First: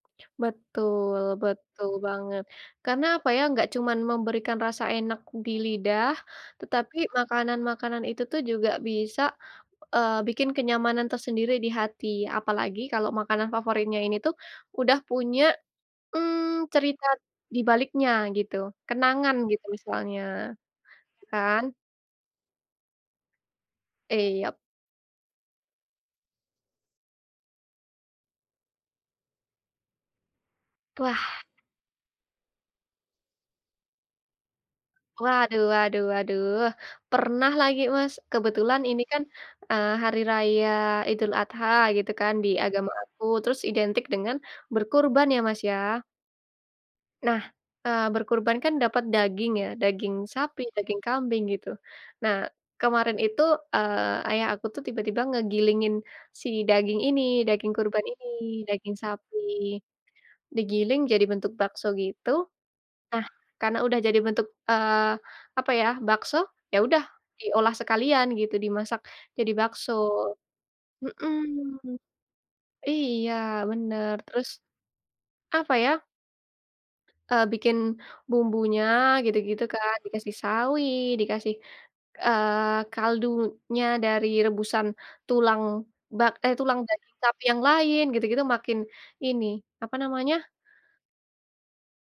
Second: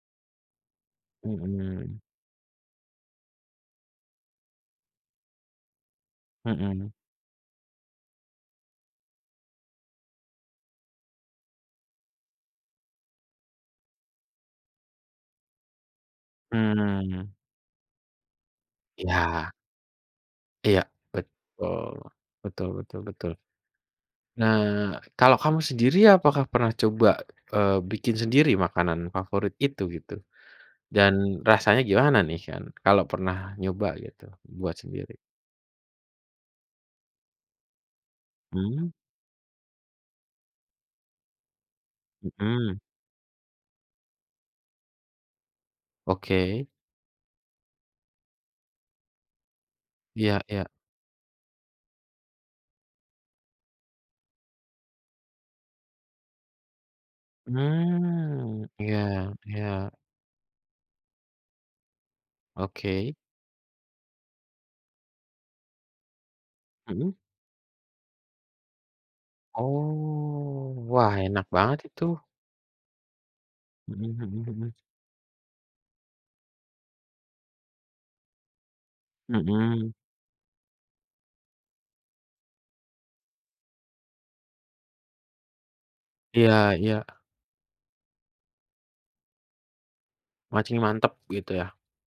Betul betul Hmm. banget. Karena, apa ya, enggak cuman memberikan rasa enak di lidah, Hmm. tetapi makanan-makanan itu tuh juga bisa, eee, bikin kenyamanan tersendiri di hati. Apalagi kalau makanan favoritnya ini tuh udah punya, mmm, cerita Mmm. dibaliknya gitu, kenangan Iya. gitu misalnya, Iya, iya kan? betul. Betul betul betul. I yup. Nah, kalau kamu sendiri apakah pernah coba, eee, bikin sendiri makanan favorit itu, gitu? Ku Dan wah. rasanya gimana nih kan, kalau pernah nyoba gitu buat sendiri? Waduh waduh waduh pernah lagi Mas. Kebetulan Mmm. ini kan, eee, hari raya Idul Adha, gitu kan, di Hmm. agama aku, terus identik dengan berkurban, ya Mas ya. Oke. Nah, eee, berkurban kan dapat daging ya, daging Iya sapi, iya. daging kambing, gitu. Nah, kemarin itu, eee, ayah aku tuh tiba-tiba ngegilingin si daging ini, daging kurban ini, Mmm, daging iya sapi. iya. Digiling jadi bentuk bakso gitu. Oke. Nah, karena udah jadi bentuk, eee, apa ya bakso, ya udah Hmm. diolah sekalian gitu, dimasak jadi bakso. Oh, wah enak Hmm. banget itu. Iya Hmm benar, hmm terus, hmm. apa ya eee, bikin bumbunya gitu-gitu Hmm. kan. Dikasih sawi, dikasih, eee, kaldunya dari rebusan tulang bak Iya eh tulang iya. daging sapi yang lain, gitu-gitu, makin ini, apa namanya Makin mantap, gitu ya?